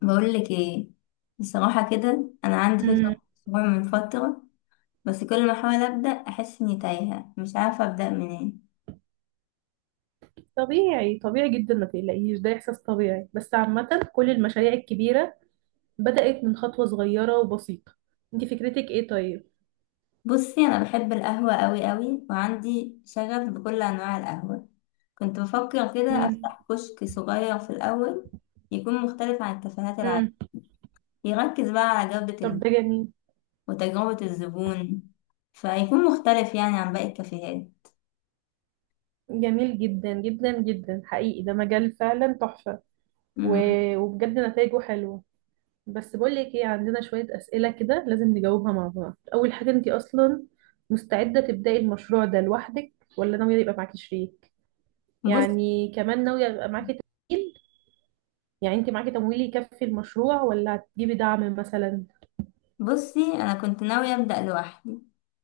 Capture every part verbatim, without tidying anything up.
بقول لك ايه. بصراحة كده انا عندي مم. فكرة مشروع من فترة. بس كل ما احاول ابدا احس اني تايهة، مش عارفة ابدا منين. طبيعي طبيعي جدا، ما تقلقيش، ده إحساس طبيعي. بس عامة كل المشاريع الكبيرة بدأت من خطوة صغيرة وبسيطة. انت فكرتك ايه طيب؟ بصي، انا بحب القهوة قوي قوي وعندي شغف بكل انواع القهوة. كنت بفكر كده مم. افتح كشك صغير في الاول، يكون مختلف عن الكافيهات العادية، مم. يركز بقى على جودة طب ال- ده جميل. وتجربة الزبون، فيكون مختلف يعني عن باقي الكافيهات. جميل جدا جدا جدا حقيقي، ده مجال فعلا تحفة. و... مم. وبجد نتائجه حلوة. بس بقول لك ايه، عندنا شوية أسئلة كده لازم نجاوبها مع بعض. أول حاجة، انت أصلا مستعدة تبدأي المشروع ده لوحدك ولا ناوية يبقى معاكي شريك؟ بص. يعني كمان ناوية يبقى معاكي، يعني انت معاكي تمويل يكفي المشروع ولا هتجيبي دعم مثلا؟ بصي، انا كنت ناوية ابدأ لوحدي،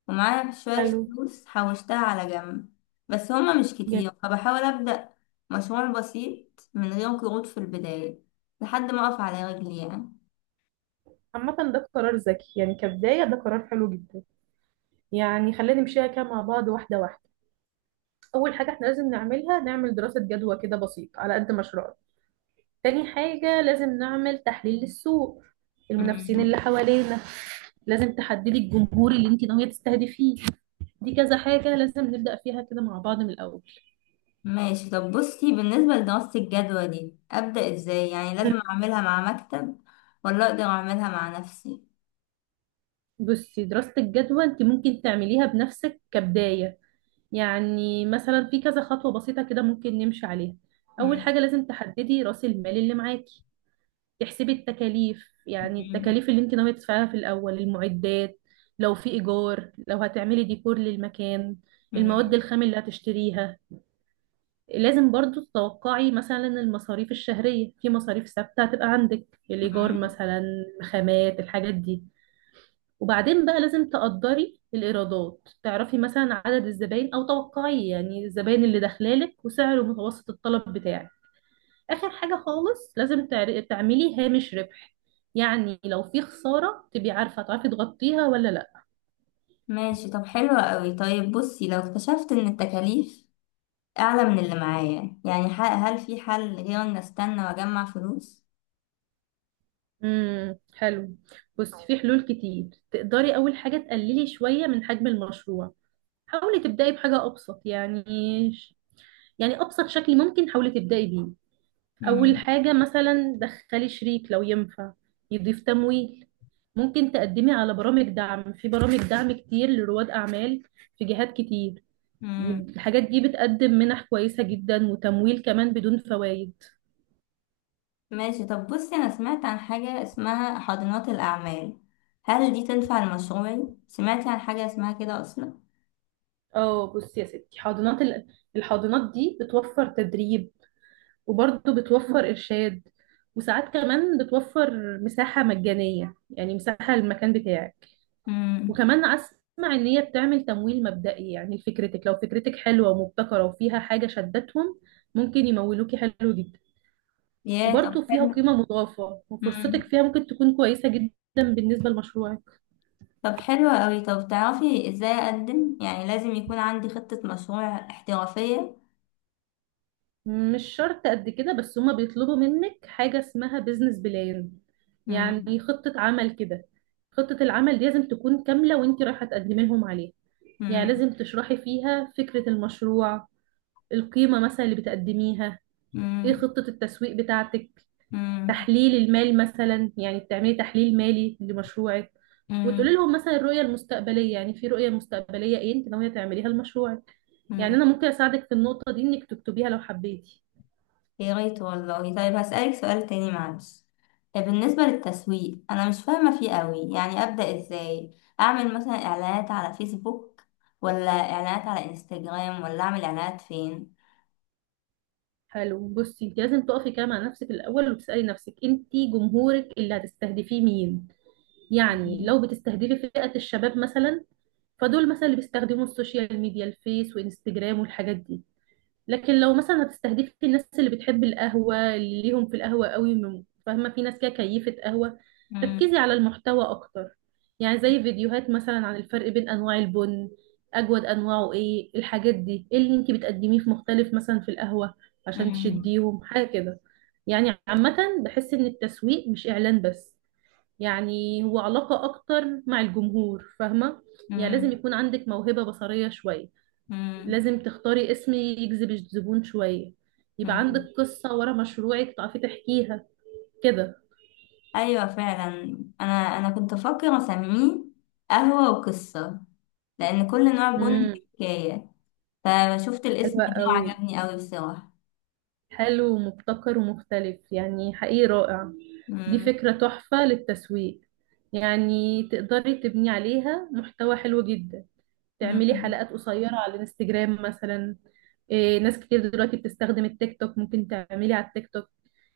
ومعايا شوية حلو. فلوس حوشتها على جنب، بس هما مش جميل. كتير فبحاول ابدأ مشروع بسيط من غير قروض في البداية، لحد ما اقف على رجلي يعني. عامة ده قرار ذكي، يعني كبداية ده قرار حلو جدا. يعني خلينا نمشيها كده مع بعض واحدة واحدة. أول حاجة احنا لازم نعملها، نعمل دراسة جدوى كده بسيطة على قد مشروعنا. تاني حاجة لازم نعمل تحليل للسوق، المنافسين مم. اللي حوالينا. لازم تحددي الجمهور اللي انت ناوية تستهدفيه. دي كذا حاجة لازم نبدأ فيها كده مع بعض من الأول. ماشي. طب بصي، بالنسبة لدراسة الجدوى دي ابدأ ازاي؟ يعني مم. لازم اعملها مع مكتب ولا اقدر اعملها مع نفسي؟ بصي، دراسة الجدوى انت ممكن تعمليها بنفسك كبداية. يعني مثلا في كذا خطوة بسيطة كده ممكن نمشي عليها. أول مم. حاجة لازم تحددي رأس المال اللي معاكي، تحسبي التكاليف، يعني مم. التكاليف اللي انت ناوية تدفعيها في الأول، المعدات، لو في إيجار، لو هتعملي ديكور للمكان، المواد مم. الخام اللي هتشتريها. لازم برضو تتوقعي مثلا المصاريف الشهرية. في مصاريف ثابتة هتبقى عندك، الإيجار مم. مثلا، خامات، الحاجات دي. وبعدين بقى لازم تقدري الإيرادات، تعرفي مثلا عدد الزباين أو توقعي يعني الزباين اللي داخلالك وسعر متوسط الطلب بتاعك. آخر حاجة خالص لازم تعر- تعملي هامش ربح، يعني لو في خسارة تبقي عارفة تعرفي تغطيها ولا لأ. ماشي، طب حلوة قوي. طيب بصي، لو اكتشفت ان التكاليف أعلى من اللي معايا يعني ح- هل في حل غير إن أستنى وأجمع فلوس؟ امم حلو. بصي في حلول كتير تقدري. أول حاجة تقللي شوية من حجم المشروع، حاولي تبدأي بحاجة أبسط، يعني يعني أبسط شكل ممكن حاولي تبدأي بيه. أول مم. حاجة مثلا دخلي شريك لو ينفع يضيف تمويل. ممكن تقدمي على برامج دعم، في برامج دعم كتير لرواد أعمال، في جهات كتير. مم. الحاجات دي بتقدم منح كويسة جدا وتمويل كمان بدون فوائد. ماشي. طب بصي، أنا سمعت عن حاجة اسمها حاضنات الأعمال، هل دي تنفع لمشروعي؟ سمعتي عن حاجة اسمها كده أصلا؟ اه بصي يا ستي، حاضنات ال- الحاضنات دي بتوفر تدريب، وبرضه بتوفر إرشاد، وساعات كمان بتوفر مساحة مجانية، يعني مساحة للمكان بتاعك. مم. وكمان اسمع ان هي بتعمل تمويل مبدئي، يعني لفكرتك، لو فكرتك حلوه ومبتكره وفيها حاجه شدتهم ممكن يمولوكي. حلو جدا. ياه، طب وبرضه فيها حلو. قيمه مضافه، وفرصتك مم. فيها ممكن تكون كويسه جدا بالنسبه لمشروعك. طب حلو أوي. طب تعرفي إزاي أقدم؟ يعني لازم يكون عندي خطة مشروع احترافية؟ مش شرط قد كده، بس هما بيطلبوا منك حاجه اسمها بيزنس بلان، مم. يعني خطه عمل كده. خطه العمل دي لازم تكون كامله وانت رايحه تقدمي لهم عليها. يعني لازم مم. تشرحي فيها فكره المشروع، القيمه مثلا اللي بتقدميها، ايه مم. خطه التسويق بتاعتك، مم. تحليل المال مثلا، يعني بتعملي تحليل مالي لمشروعك، وتقولي مم. لهم مثلا الرؤية المستقبلية، يعني في رؤية مستقبلية ايه انت ناوية تعمليها لمشروعك. يعني مم. انا ممكن اساعدك في النقطة دي انك تكتبيها لو حبيتي. يا ريت والله. طيب هسألك سؤال تاني معلش. طيب بالنسبة للتسويق، أنا مش فاهمة فيه قوي، يعني أبدأ إزاي؟ أعمل مثلا إعلانات على فيسبوك، ولا إعلانات على إنستجرام، ولا أعمل إعلانات فين؟ حلو. بصي انت لازم تقفي كده مع نفسك الاول وتسألي نفسك، انت جمهورك اللي هتستهدفيه مين؟ يعني مم. لو بتستهدفي فئة الشباب مثلا، فدول مثلا اللي بيستخدموا السوشيال ميديا، الفيس وانستجرام والحاجات دي. لكن لو مثلا هتستهدفي الناس اللي بتحب القهوة، اللي ليهم في القهوة قوي، من- فاهمة، في ناس كده كيفة قهوة، مم. ركزي على المحتوى أكتر، يعني زي فيديوهات مثلا عن الفرق بين أنواع البن، أجود أنواعه إيه، الحاجات دي، إيه اللي أنتي بتقدميه في مختلف مثلا في القهوة عشان مم. تشديهم حاجة كده. يعني عامة بحس إن التسويق مش إعلان بس، يعني هو علاقة أكتر مع الجمهور، فاهمة؟ يعني لازم مم. يكون عندك موهبة بصرية شوية، مم. لازم تختاري اسم يجذب الزبون شوية، يبقى عندك مم. قصة ورا مشروعك تعرفي تحكيها كده. أيوة فعلا، أنا أنا كنت أفكر أسميه قهوة وقصة، لأن كل نوع بن امم حكاية. فشفت الاسم حلوة ده قوي. وعجبني قوي بصراحة. حلو ومبتكر ومختلف، يعني حقيقي رائع. دي مم. فكرة تحفة للتسويق، يعني تقدري تبني عليها محتوى حلو جدا. تعملي مم. حلقات قصيرة على الانستجرام مثلا. إيه، ناس كتير دلوقتي بتستخدم التيك توك، ممكن تعملي على التيك توك،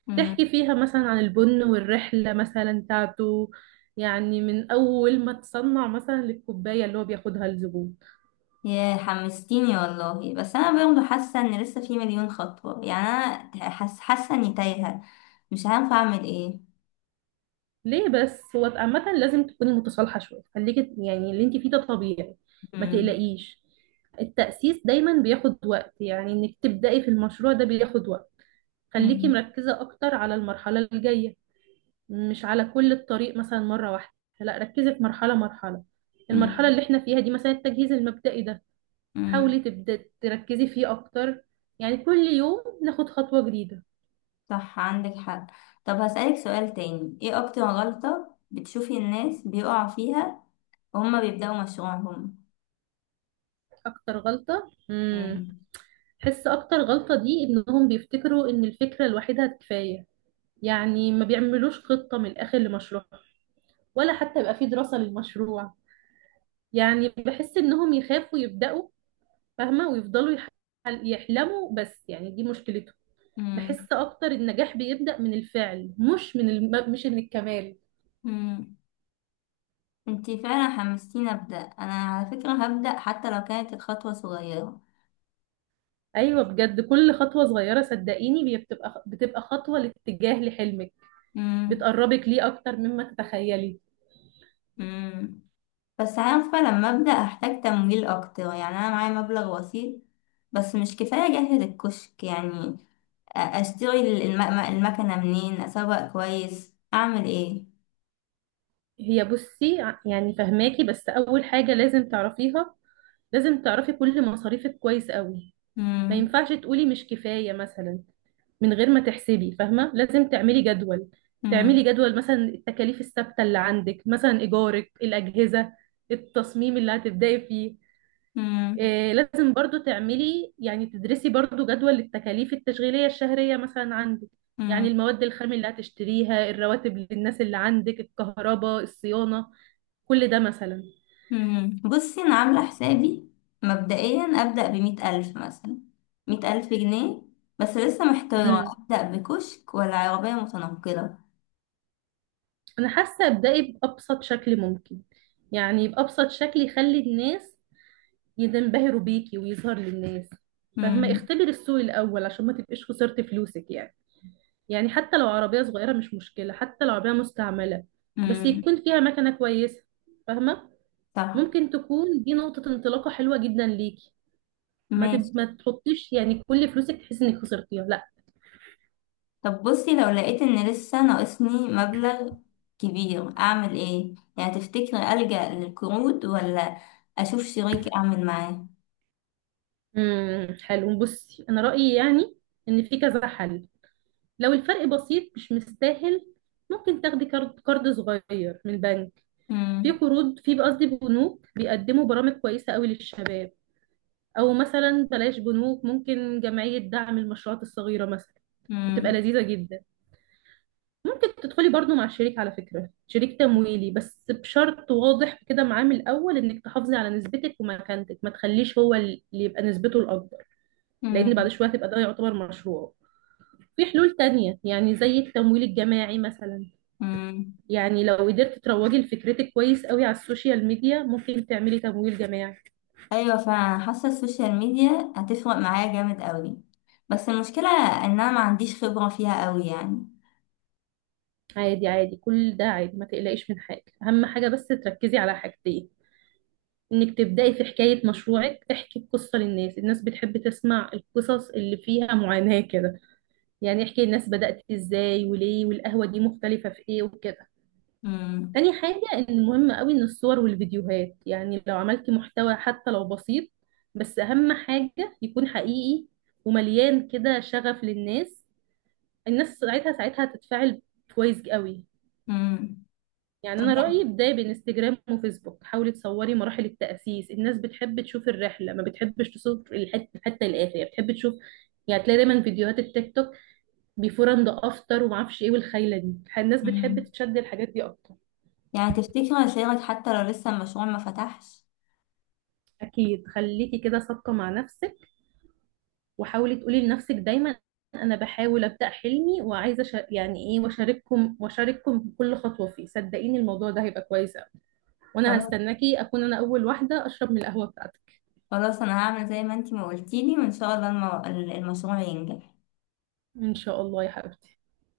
مم. تحكي فيها مثلا عن البن والرحلة مثلا بتاعته، يعني من أول ما تصنع مثلا للكوباية اللي هو بياخدها الزبون. يا حمستيني والله، بس انا برضه حاسه ان لسه في مليون خطوه يعني. انا حاسه حاسه اني تايهه، مش عارفه اعمل ايه. ليه بس؟ هو عامة لازم تكوني متصالحة شوية، خليكي يعني اللي انت فيه ده طبيعي، ما مم. تقلقيش. التأسيس دايما بياخد وقت، يعني انك تبدأي في المشروع ده بياخد وقت. خليكي مم. مركزة أكتر على المرحلة الجاية، مش على كل الطريق مثلا مرة واحدة. لا ركزي في مرحلة مرحلة. المرحلة مم. اللي احنا فيها دي مثلا التجهيز المبدئي ده مم. حاولي تبدأ تركزي فيه أكتر. يعني كل يوم ناخد خطوة جديدة. صح، عندك حق. طب هسألك سؤال تاني، ايه اكتر غلطه بتشوفي الناس بيقعوا فيها وهم بيبدأوا مشروعهم؟ أكتر غلطة، امم مم. حس أكتر غلطة دي إنهم بيفتكروا إن الفكرة لوحدها كفاية. يعني ما بيعملوش خطة من الآخر لمشروع، ولا حتى يبقى في دراسة للمشروع. يعني بحس إنهم يخافوا يبدأوا، فاهمة، ويفضلوا يح- يحلموا بس، يعني دي مشكلته. بحس مم. أكتر النجاح بيبدأ من الفعل، مش من الم... مش من الكمال. مم. انتي فعلا حمستيني ابدأ. انا على فكره هبدأ حتى لو كانت الخطوه صغيره. ايوه بجد كل خطوه صغيره صدقيني بي- بتبقى بتبقى خطوه لاتجاه لحلمك، مم. بتقربك ليه اكتر مما تتخيلي. مم. بس عارفة لما أبدأ أحتاج تمويل أكتر، يعني أنا معايا مبلغ بسيط بس مش كفاية أجهز الكشك يعني. أ- أشتري ال- الم- المكنة منين؟ أسوق كويس، أعمل إيه؟ هي بصي ع- يعني فهماكي. بس اول حاجه لازم تعرفيها، لازم تعرفي كل مصاريفك كويس قوي. ما مم. ينفعش تقولي مش كفايه مثلا من غير ما تحسبي، فاهمه. لازم تعملي جدول، تعملي مم. جدول مثلا التكاليف الثابته اللي عندك، مثلا ايجارك، الاجهزه، التصميم اللي هتبداي فيه. مم. آه، لازم برضو تعملي، يعني تدرسي برضو جدول التكاليف التشغيلية الشهرية مثلا عندك، يعني مم. المواد الخام اللي هتشتريها، الرواتب للناس اللي عندك، الكهرباء، الصيانة، كل ده مثلا. مم. بصي، أنا عاملة حسابي مبدئيا أبدأ بمية ألف مثلا، مية ألف جنيه. بس لسه محتارة، امم أبدأ بكشك ولا عربية متنقلة؟ أنا حاسة ابدأي بأبسط شكل ممكن، يعني بأبسط شكل يخلي الناس ينبهروا بيكي ويظهر للناس. فاهمة، مم. اختبري السوق الأول عشان ما تبقيش خسرتي فلوسك. يعني يعني حتى لو عربية صغيرة مش مشكلة، حتى لو عربية مستعملة، بس مم. يكون فيها مكنة كويسة، فاهمة. صح. ممكن تكون دي نقطة انطلاقة حلوة جدا ليكي. ما ماشي. تب... ما تحطيش يعني كل فلوسك تحسي انك خسرتيها، لا. طب بصي، لو لقيت ان لسه ناقصني مبلغ كبير اعمل ايه؟ يعني تفتكري ألجأ للقروض ولا اشوف شريك اعمل معاه؟ امم حلو. بصي انا رأيي يعني ان في كذا حل. لو الفرق بسيط مش مستاهل، ممكن تاخدي كارد كارد صغير من البنك. في مم. قروض، في قصدي بنوك بيقدموا برامج كويسة قوي للشباب. او مثلا بلاش بنوك، ممكن جمعية دعم المشروعات الصغيرة مثلا، بتبقى مم. لذيذة جدا. ممكن تدخلي برضو مع شريك، على فكرة شريك تمويلي بس بشرط واضح كده معاه من الأول، إنك تحافظي على نسبتك ومكانتك، ما تخليش هو اللي يبقى نسبته الأكبر، لأن بعد مم. شوية تبقى ده يعتبر مشروع. في حلول تانية يعني زي التمويل الجماعي مثلا، مم. يعني لو قدرت تروجي لفكرتك كويس قوي على السوشيال ميديا ممكن تعملي تمويل جماعي. ايوه فعلا، حاسه السوشيال ميديا هتفرق معايا جامد قوي، بس المشكله ان انا ما عنديش خبره فيها قوي يعني. عادي عادي، كل ده عادي، ما تقلقيش من حاجة. أهم حاجة بس تركزي على حاجتين، إنك تبدأي في حكاية مشروعك، احكي القصة للناس، الناس بتحب تسمع القصص اللي فيها معاناة كده. يعني احكي الناس بدأت إزاي وليه، والقهوة دي مختلفة في إيه وكده. مم. تاني حاجة إن مهم قوي إن الصور والفيديوهات، يعني لو عملتي محتوى حتى لو بسيط بس أهم حاجة يكون حقيقي ومليان كده شغف للناس، الناس ساعتها ساعتها هتتفاعل كويس قوي. مم. يعني طب انا رايي يعني. بدايه بانستجرام وفيسبوك، حاولي تصوري مراحل التاسيس، الناس بتحب تشوف الرحله ما بتحبش تصور الحته حتى الاخر، يعني بتحب تشوف. يعني تلاقي دايما فيديوهات التيك توك بيفور اند افتر وما اعرفش ايه والخيله دي، الناس بتحب مم. تشد الحاجات دي اكتر. يعني تفتكري اشارك حتى لو لسه المشروع ما فتحش؟ اكيد، خليكي كده صادقه مع نفسك، وحاولي تقولي لنفسك دايما انا بحاول ابدا حلمي وعايزه أشا- يعني ايه واشارككم واشارككم كل خطوه فيه. صدقيني الموضوع ده هيبقى كويس أوي. وانا هستناكي اكون انا اول واحده اشرب من القهوه بتاعتك. خلاص، انا هعمل زي ما انتي ما قلتيلي، وان شاء الله المو... المشروع ينجح. ان شاء الله يا حبيبتي.